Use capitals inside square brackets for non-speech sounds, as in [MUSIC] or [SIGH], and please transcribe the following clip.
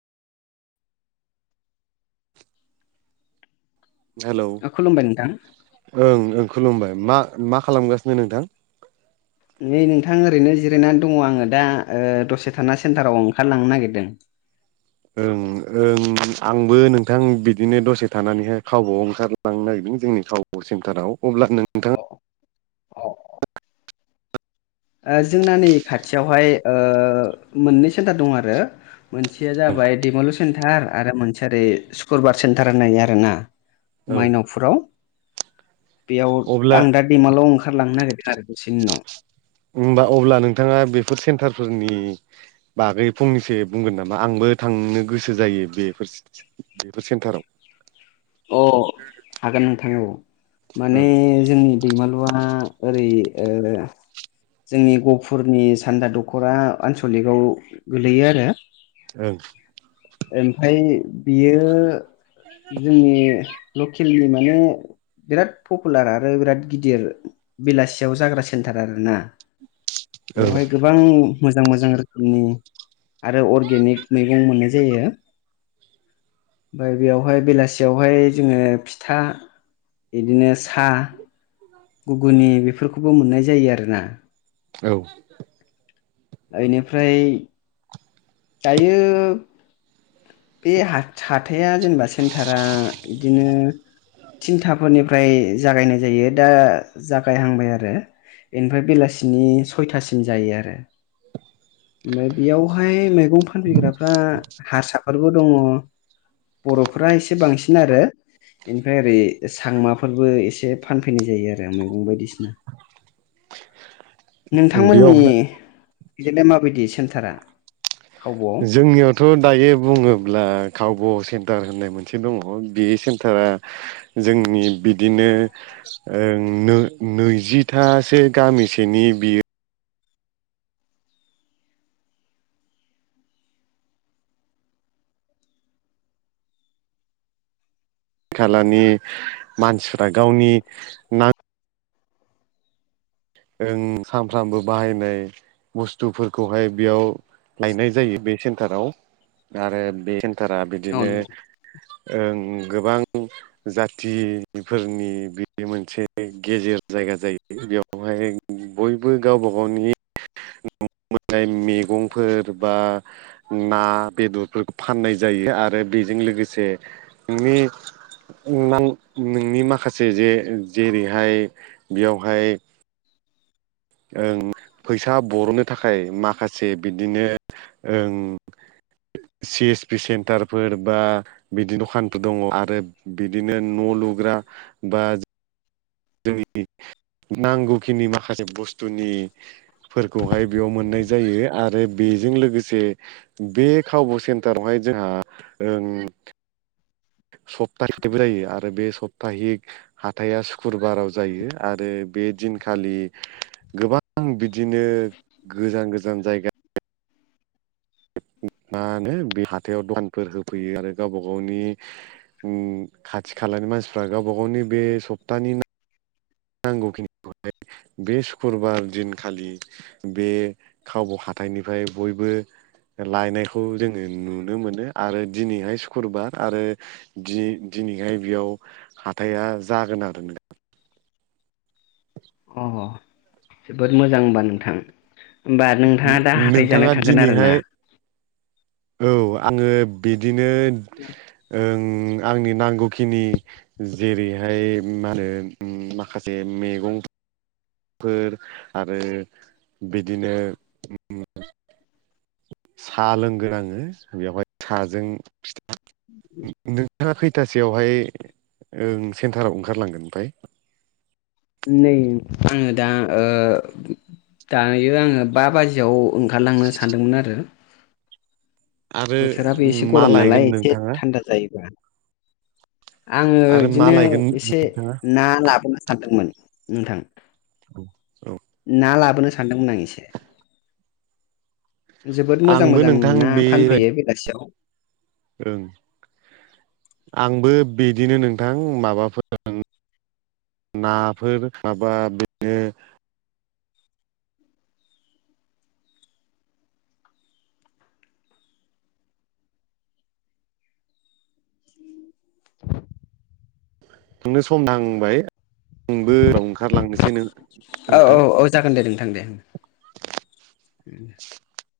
[UNINTELLIGIBLE] Hello खुलुमबाय नोंथां ओं ओं खुलुमबाय मा मा खालामगासिनो नोंथां? नै नोंथां ओरैनो जिरायनानै दङ आङो दा दसे थाना सेन्टाराव ओंखारलांनो नागिरदों। ओं ओं आंबो नोंथां बिदिनो दसे थानानैहाय खावबुवाव ओंखारला लांनो नागिरदों जोंनि खाब सेन्टाराव अब्ला नोंथाङा औ। जोंना नै खाथियावहाय ओ मोननै सेन्टार दङ आरो। मोनसेया जाबाय दैमालु सेन्टार आरो मोनसेया ओरै सुक्रबार सेन्टार होननाय आरो ना। औ मायनावपुराव बेयाव अब्ला आं दा दैमालुवाव ओंखारलांनो नागिरदों आरो दसेनि उनाव। होनबा अब्ला नोंथाङा बेफोर सेन्टारफोरनि बागै फंनैसो बुंगोन नामा आंबो थांनो गोसो जायो बेफोर बेफोर सेन्टाराव अ हागोन नोंथां औ माने ओं जोंनि दैमालुआ ओरै ओ जोंनि गफुरनि सान्दा दख'रा आनसलिकाव गोलैयो आरो। [UNINTELLIGIBLE] ओमफ्राय बियो जोंनि लकेलनि माने बिराद पपुलार आरो बिराद गिदिर बेलासियाव जाग्रा सेन्टार आरो ना। ओं बेवहाय गो गोबां मोजां मोजां रोखोमनि आरो अरगेनिक मैगं मोननाय [UNINTELLIGIBLE] नै बेयावहाय बेलासियावहाय जोङो फिथा बिदिनो साह गुगुनि बेफोरखौबो मोननाय जायो आरोना। औ। बेनिफ्राय दायो बे हा-हाथाया जेनेबा सेन्टारा बिदिनो थिनथाफोरनिफ्राय जागायनाय जायो दा जागायहांबाय आरो। बेनिफ्राय बेलासिनि सयथासिम जायो आरो। ओमफाय बेयावहाय मैगं फानफैग्राफ्रा हारसाफोरबो दङ। बर'फोरा एसे बांसिन आरो। बेनिफ्राय ओरै सांमाफोरबो एसे फानफैनाय जायो आरो मैगं बायदिसिना। बेयाव नोंथांमोननि बेजोंलाय माबायदि सेन्टारा? खावब'आव जोंनियाव थ' दायो बुङोब्ला कावब' सेन्टार होननाय मोनसे दङ बे सेन्टारा जोंनि बिदिनो ओ नो-नैजिथासो गामिसोनि बियो खालानि मानसिफ्रा गावनि ना ओं सानफ्रामबो बाहायनाय बुस्थुफोरखौहाय बेयाव लायनाय जायो बे सेन्टाराव आरो बे थारा औ बिदिनो नंगौ ओ गोबां जाथिफोरनि बे मोनसे गेजेर जायगा जायो बेयाव बहाय बयबो गावबा गावनि नआव मोननाय मैगंफोर बा ना बेदरफोरखौ फाननाय जायो आरो बेजों लोगोसे न'नि ओ नों नोंनि माखासे जे-जेरैहाय बेयावहाय ओं फैसा बर'नो थाखाय माखासे बिदिनो ओं सि एस पि सेन्टारफोर बा बिदि दखानफोर दङ आरो बिदिनो न' लुग्रा बा जोंनि नांगौखिनि माखासे बुस्थुनि फोरखौहाय बेयाव मोननाय जायो आरो बेजों लोगोसे बे खाबु सेन्टारावहाय जोंहा ओं सप्ता [UNINTELLIGIBLE] जायो आरो बे सप्ताहिक हाथाया सुक्रुबाराव जायो आरो बे दिनखालि गोबां बिदिनो गोजान गोजान जायगा मा होनो बे हाथायाव दखानफोर होफैयो आरो गावबा गावनि उम खाथि खालानि मानसिफ्रा गावबा गावनि बे सप्तानि नांगौखिनिखौहाय बे सुक्रुबार दिनखालि बे खावब' हाथाइनिफ्राय बयबो लायनायखौ जोङो नुनो मोनो आरो दिनैहाय सुक्रुबार आरो दि-दिनैहाय बेयाव हाथाया जागोन आरो नों [INAUDIBLE] अ जोबोद मोजां होनबा नोंथां। होमबा नोंथाङा दा हाथाय जानाय नोंथाङा थांगोन आरोना? दिनैहाय औ आङो बेदिनो आंनि नांगौखिनि जेरैहाय मा होनो माखासे मेगं फोर आरो बिदिनो साहा लोंगोन आङो बेयावहाय साजों फिथा [INAUDIBLE] नोंथाङा खैथासोयावहायओ सेन्टाराव ओंखारलांगोन ओमफ्राय? नै आङो दा ओ दायो आङो बा बाजियाव ओंखारलांनो सानदोंमोन आरो। आरो बोथोराबो एसे मा गरम लायगोन नालाय एसे नोंथाङा थान्दा जायोबा आङो आरो मा बिदिनो लायगोन एसे नोंथाङा ना लाबोनो सानदोंमोन नोंथां औ औ ना लाबोनो सानदोंमोन आं एसे जोबोद मोजां आंबो मोजां नोंथां ना बेबायदि फानफैयो बेलासियाव ओं आंबो बिदिनो नोंथां माबाफोर नाफोर थाबा बिदिनो थांनो सम नांबाय आंबो उनाव ओंखारलांनोसै नो औ औ औ जागोन दे नोंथां दे दे